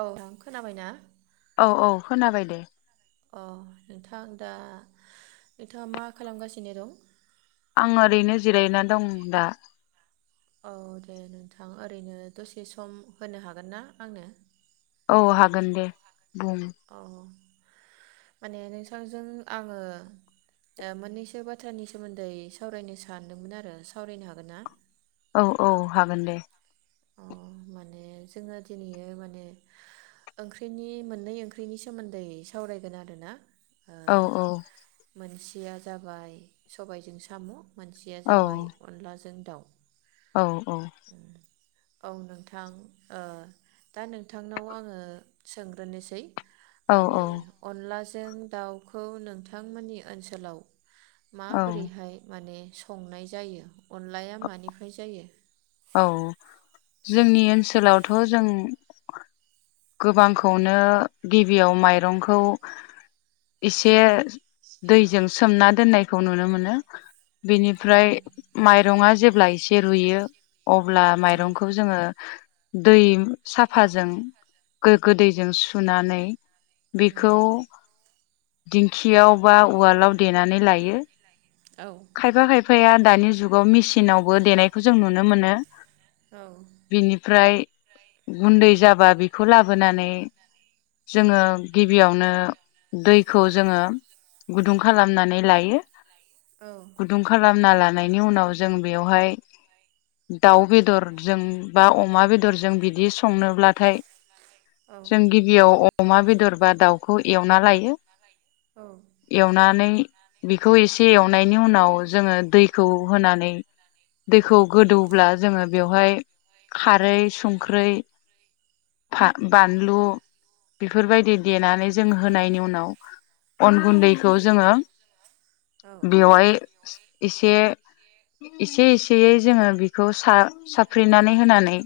औ [unintelligible] खोनाबायना औ औ खोनाबाय दे अ नोंथां दा नोंथाङा मा खालामगासिनो दं आं ओरैनो जिरायना दं दा औ दे नोंथां ओरैनो दसे सम होनो हागोन ना आंनो औ हागोन दे बुं औ माने नोंथांजों आङो ओ मोननैसो बाथ्रानि सोमोन्दै सावरायनो सानदोंमोन आरो सावरायनो हागोन ना औ औ हागोन दे अ माने जोङो दिनैयो माने ओंख्रिनि मोननै ओंख्रिनि सोमोन्दै सावरायगोन आरो ना औ औ [inaudible] मोनसेया जाबाय औ अनलाजों दाउ औ औ औ नोंथां ओ दा नोंथांनाव आङो सोंग्रोनोसै औ माने अनला जों दाउखौ नोंथांमोननि ओनसोलाव औ माबोरैहाय माने संनाय जायो अनलाया मानिफ्राय जायो औ जोंनि ओनसोलावथ जों गोबांखौनो गिबियाव माइरंखौ एसे दैजों सोमना दोननायखौ नुनो मोनो औ बेनिफ्राय माइरंआ जेब्ला ए से रुययो अब्ला माइरंखौ जोङो दै साफाजों गोग्गो दैजों सुनानै उम बेखौ दिंखियाव बा उवालाव देनानै लायो। औ खायफा खायफा या दानि जुगाव मेसिनावबो देनायखौ जों नुनो मोनो। बिनिफ्राय गुन्दै जाबा बि खौ लाबोनानै जोङो गिबियावनो दैखौ जोङो गुदुं खालामनानै लायो। औ गुदुं खालामना ला नायनि उनाव जों बेवहाय दाउ बेदरजों बा अमा बेदरजों बिदि संनोब्लाथाय औ जों गिबियाव अमा बेदर बा दाउखौ एवना लायो। औ एवनानै बेखौ एसे एव नायनि उनाव जोङो दैखौ होनानै दैखौ गोदौब्ला जोङो बेवहाय खारै संख्रै फा बानलु बेफोरबायदि देनानै जों औ होनायनि उनाव अन गुन्दैखौ जोङो औ बेवहाय एसे एसे एसेयै जोङो बेखौ सा साफ्रे नानै होनानै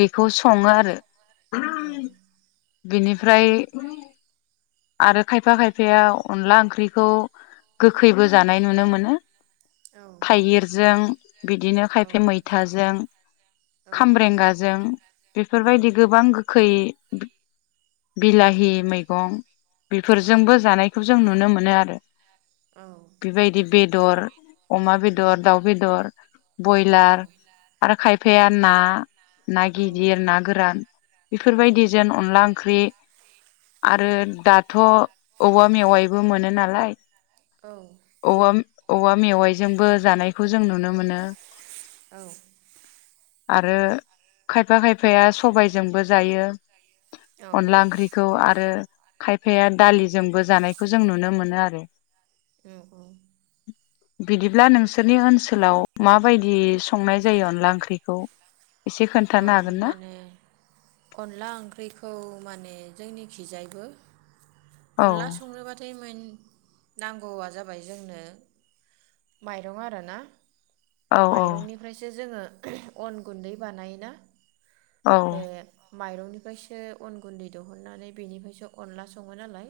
बेखौ स सङो आरो। औ बिनिफ्राय आरो खायफा खाय फाया अनला ओंख्रिखौ गोखैबो जानाय नुनो मोनो औ थाइगिरजों, बिदिनो खायफाया मैथाजों, खामरेंगाजों बेफोरबायदि गोबां गोखै बिला हि मैगं बेफोरजोंबो जानायखौ जों नुनो मोनो नुनो मोनो आरो बेबायदि बे दर अमा बेदर, दाउ बेदर, बयलार आरो खायफाया ना ना गिदिर ना गोरान बेफोरबायदिजों अनला ओंख्रि [unintelligible] दाथ' औवा मेवाइबो मोनो नालाय अनला औवा औवा मेवाइजोंबो जानायखौ जों नुनो मोनो। औ आरो खायफा खायफाया सबाय जोंबो जायो अनला ओंख्रि ओंख्रिखौ आरो खायफाया दालिजोंबो जानायखौ जों नुनो मोनो आरो ओ औ बिदिब्ला नोंसोरनि ओनसोलाव माबायदि संनाय जायो अनला ओंख्रिखौ एसे औ खोन्थानो हागोन ना मा होनो अनला ओंख्रिखौ माने जोंनि खिजायबो औ अनला संनोबाथाय मोन नांगौआ जाबाय जोंनो माइरं आरोना औ माइरंनिफ्रायसो जोंङो अन गुन्दै बानाय ना औ बे माइरंनिफ्रायसो अन गुन्दै देहननानै बेनिफ्रायसो अनला संङो नालाय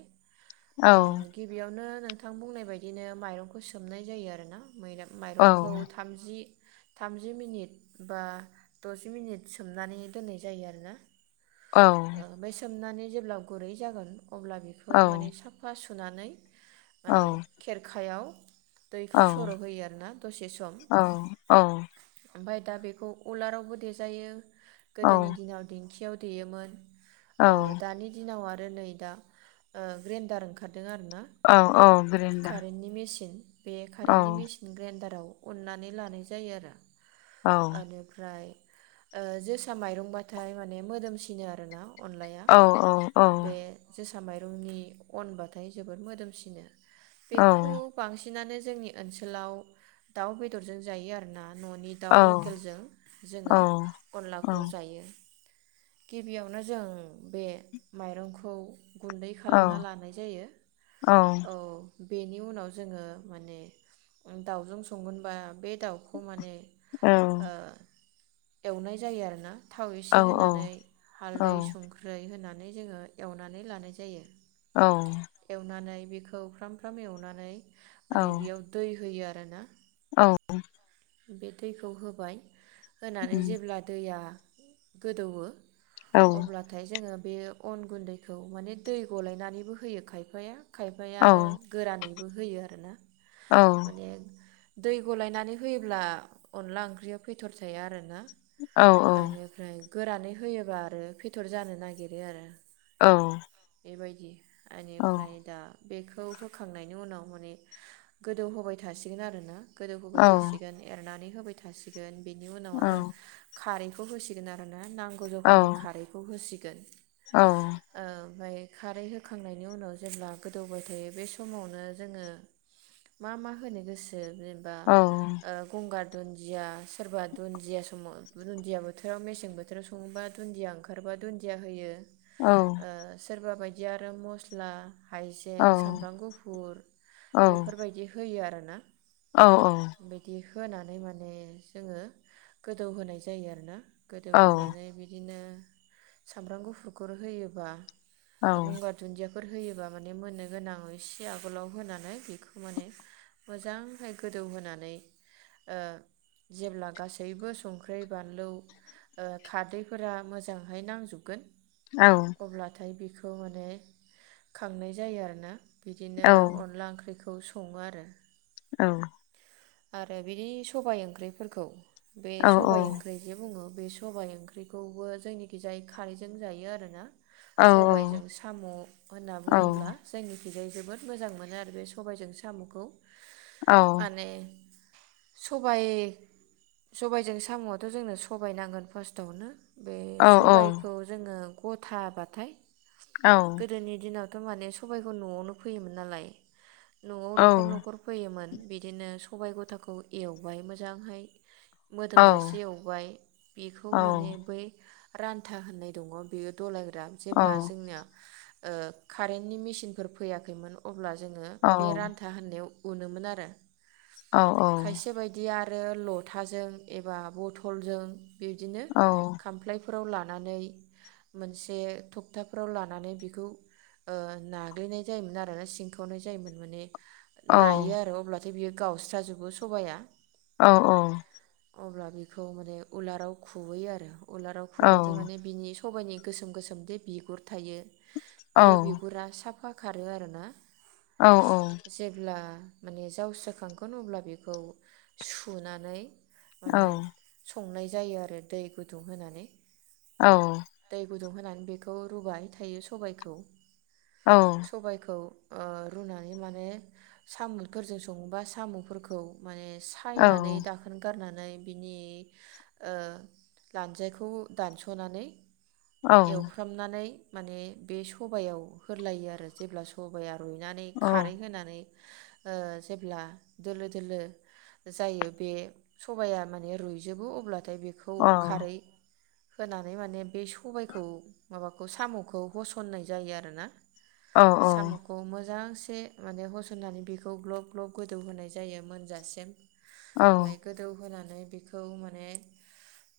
औ ओ गिबियावनो नोंथां बुंनाय बायदिनो माइरंखौ सोमनाय जायो आरो ना औ माइरंखौ थामजि थामजि मिनिट बाद दजि मिनिट सोमनानै दोननाय जायो आरोना औ ओमफ्राय सोमनानै जेब्ला गुरै जागोन अब्ला बेखौ औ माने साफा सुफ होनानै औ माने खेरखायाव औ दैखौ सर' होयो आरोना दसे सम ओमफाय दा बेखौ उलारावबो दे जायो गोदोनि दिनाव दिंखि देयोमोन औ ओ दानि दिनाव नै दा ओ ग्रेनदार ओंखार दों आरो ना औ औ ग्रेन्डार कारेन्टनि मेसिन बे औ कारेन्टनि मेसिन ग्रेनडाराव उननानै लानाय जायो आरो औ ओनिफ्राय ओ जोसा माइरंबाथाय माने मोदोमसिनो आरो ना। अनलाया औ औ बे माइरंनि अनबाथाय जोबोद मोदोमसिनो। औ बेखौ बांसिन नानो जोंनि ओनसोलाव दाउ बेदरजों जायो आरो ना। न'नि दाउ औ लकेलजों जोङो। औ अनलाखौ जायो। गिबियावनो जों बे माइरंखौ। गुन्दै औ खालामना लानाय जायो। औ। बेनि उनाव जोङो माने दाउजों संगोनबा बे दाउखौ माने ओ एवनाय जायो आरो ना? थाव एसे होनानै औ हालदै संख्रै होनानै। नै जोङो एवनानै लानाय जायो। एवनानै बेखौ फ्राम फ्राम एवनानै माने बेयाव दै होयो आरो। [unintelligible] ना औ बूं। बे दैखौ होबाय। होनानै जेब्ला दैया। गोदौवो। अब्लाथाय जोङो। बे अन गुन्दैखौ माने दै गलायनानैबो होयो खायफाया। खायफाया आरो गोरानैबो होयो आरोना माने। दै गलायनानै फैयोब्ला अनला ओंख्रिया फेथर थाया आरो ना। औ औ आरो ओमफ्राय। गोरानै होयोबा आरो फेथर जानो नागिरो आरो। औ। बेबायदि। औ बेनिफ्राय दा। बेखौ होखांनायनि उनाव माने गोदौहोबाय थासिगोन आरो ना। गोदौहोबाय थासिगोन। एरनानै होबाय थासिगोन बेनि उनाव आरो खारै खौ होसिगोन आरो नांगौ जखानि खारैखौ होसि गोन औ ओमफ्राय खारै होखांनायनि उनाव जेब्ला गोदौबाय थायो बे समावनो जोङो मा मा होनो गोसो जेनबा गंगार दुन्दिया सोरबा दुन्दिया समाव दुन्दिया बोथोराव मेसें बोथोराव सङोबा दुन्दिया ओंखारबा दुन्दिया होयो सोरबा बायदि ओमफाय आरो मस्ला हाइजें सामब्राम गुफुर बेफोरबायदि होयो आरो ना ना औ औ बिदि होनानै माने जोङो गोदौहोनाय जायो आरो ना गोदौहोनानै बिदिनो सामब्राम गुफुरखौ होयोबा गंगार दुन्दिया होयोबा माने मोननो गोनां इसे आगोलाव होनानै बेखौ माने मोजांहै होनानै होननानै जेब्ला गासैबो संख्रि बानलु खारदैफोरा मोजांहाय नांजोबगोन अब्लाथाय बेखौ खौ माने खांनाय जायो आरो ना बिदिनो अनला ओंख्रिखौ खौ सङो आरो। औ। आरो बिदि सबाय ओंख्रिफोरखौ बे सबाइ ओंख्रि जे बुङो बे सबाय ओंख्रिखौबो जोंनिखि जाय खारैजों जायो आरोना। सबायजों साम' होनना बुङोब्ला जोंनि खिजाय जोबोद मोजां मोनो आरो बे सबायजों साम'खौ। माने सबाय सबायजों साम'आथ' जोंनो सबाय नांगोन फार्स्टआवनो। बे सबायखौ जोङो गथाबाथाय गोदोनि दिनाव दाथ' माने सबायखौ न'आवनो फैयोमोन नालाय न'आव नखर नखर फैयोमोन। बिदिनो सबाय गथाखौ एवबाय मोजांहाय मोदोमजासे एवबाय बेखौ माने बै रान्था होननाय दङ' बेयो दलाय ग्रा जेब्ला जोंनिया ओ कारेन्टनि मेचिनफोर फैयाखैमोन अब्ला जोङो बे रान्था होननायाव उनोमोन आरो। खायसे बायदिया रो लथाजों एबा बथलजों बिबदिनो खामफ्लाय फोराव लानानै मोनसे थखथाफोराव लानानै बेखौ ओ नाग्लिनाय जायोमोन आरो सिंखावनाय जायोमोन माने नायो आरो अब्ला थाय बियो गावस्राजोबो सबायया। औ औ। अब्ला बेखौ माने उलाराव खुबैयो आरो। उलाराव खुबाथाय माने बिनि सबाइनि गोसोम गोसोमदि बिगुर थायो बे बिगुरा सा फा खारो आरोना। जेब्ला माने जावस्रोखांगोन अब्ला बेखौ सुनानै माने संनाय जायो आरो दै गुदुं होनानै। औ। दै गुदुं होनानै बेखौ रुबाय थायो सबायखौ। सबायखौ ओ रुनानै माने सामुफोरजों संबा सामुफोरखौ माने सायनानै दाखोन गारना नै बिनि ओ लानजायखौ दानस'नानै एवफ्रामनानै माने बे सबायाव होदलायो आरो जेब्ला सबाया रुइनानै खारै होनानै ओ जेब्ला दोलो दोलो जायो बे सबाया माने रुइजोबो अब्ला थाय बेखौ खारै होनानै माने बे सबायखौ माबाखौ सामखौ होसननाय जायो आरोना सामखौ मोजां से माने होसननानै बेखौ ग्लब ग्लब गोदौ होनाय जायो मोनजासिम ओमफ्राय गोदौ होनानै बेखौ माने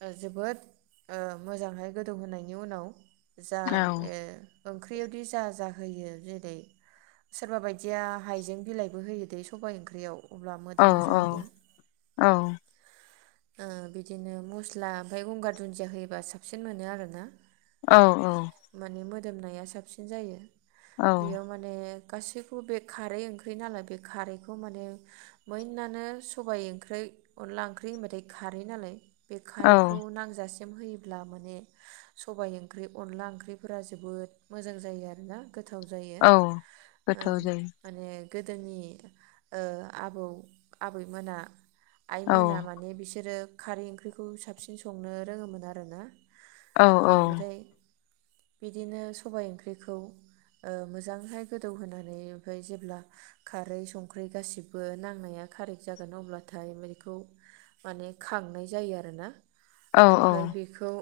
ओ जोबोद ओ मोजांहाय गोदौ होनायनि उनाव जा औ ओ ओंख्रियावदि जा जा होयो जेरै सोरबा बायदिया हाइजें बिलाइबो होयो दै सबाय ओंख्रियाव अब्ला औ मोदोमो औ जाहैदों औ ओ बिदिनो मस्ला ओमफ्राय गंगार दुन्दिया होयोबा साबसिन मोनो आरोना। औ औ दोमनाया साबसिन जायो। बेयाव माने गासैखौबो बे खारै ओंख्रि नालाय बे खारै खौ माने बयनानो सबायाइ ओंख्रि अनला ओंख्रि होनबाथाय खारै नालाय बे खारैखौ औ नांजासि मा होयोब्ला माने सबाय ओंख्रि अनला ओंख्रिफोरा जोबोद मोजां जायो आरोना गोथाव जायो। औ ओ गोथाव जायो माने गोदोनि ओ आबौ आबैमोना औ आइमोना माने बिसोरो खारै ओंख्रिखौ साबसिन संनो रोङोमोन आरो ना। औ ओमफ्राय बिदिनो सबाइ ओंख्रिखौ ओ मोजांहाय गोदौहोनानै ओमफ्राय जेब्ला खारै सं ख्रि गाससिबो नांनाया कारेक्ट जागोन अब्लाथाय बेखौ माने खांनाय जायो आरोना औ ओमफफ्राय बेखौ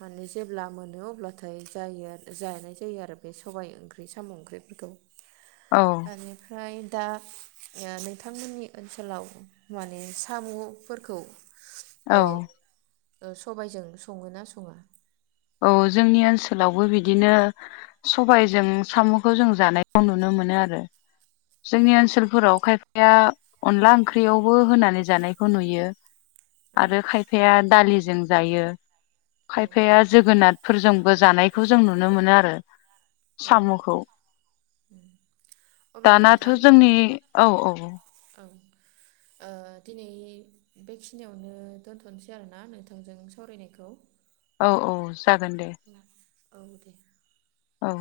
माने जेब्ला मोनो अब्लाथाय जायो आर जानाय जायो आरो बे सबायाइ ओंख्रि साम' ओंख्रिफोरखौ। आनिफ्राय दा ओ नोंथांमोननि ओनसोलाव माने साम'फोरखौ औ। ओ ओ सबायजों सङो ना सङा? औ जोंनि ओनसोलावबो बिदिनो सबायजों साम'खौ जों जानायखौ नुनो मोनो आरो। जोंनि ओनसोलफोराव खायफाया अनला ओंख्रियावबो होनानै जानायखौ नुयो औ आरो खायफाया दालिजों जायो। औ खायफाया जोगोनार। फोरजोंबो जानायखौ जों नुनो मोनो आरो। औ साम'खौ। [inaudible] अब्ला दानाथ' नोंथां जोंनि औ औ औ। औ ओ दिनै बेखिनियावनो दोनथ'नोसै आरोना नोंथांजों सावरायनायखौ। औ औ जागोन दे। औ दे [inaudible] औ।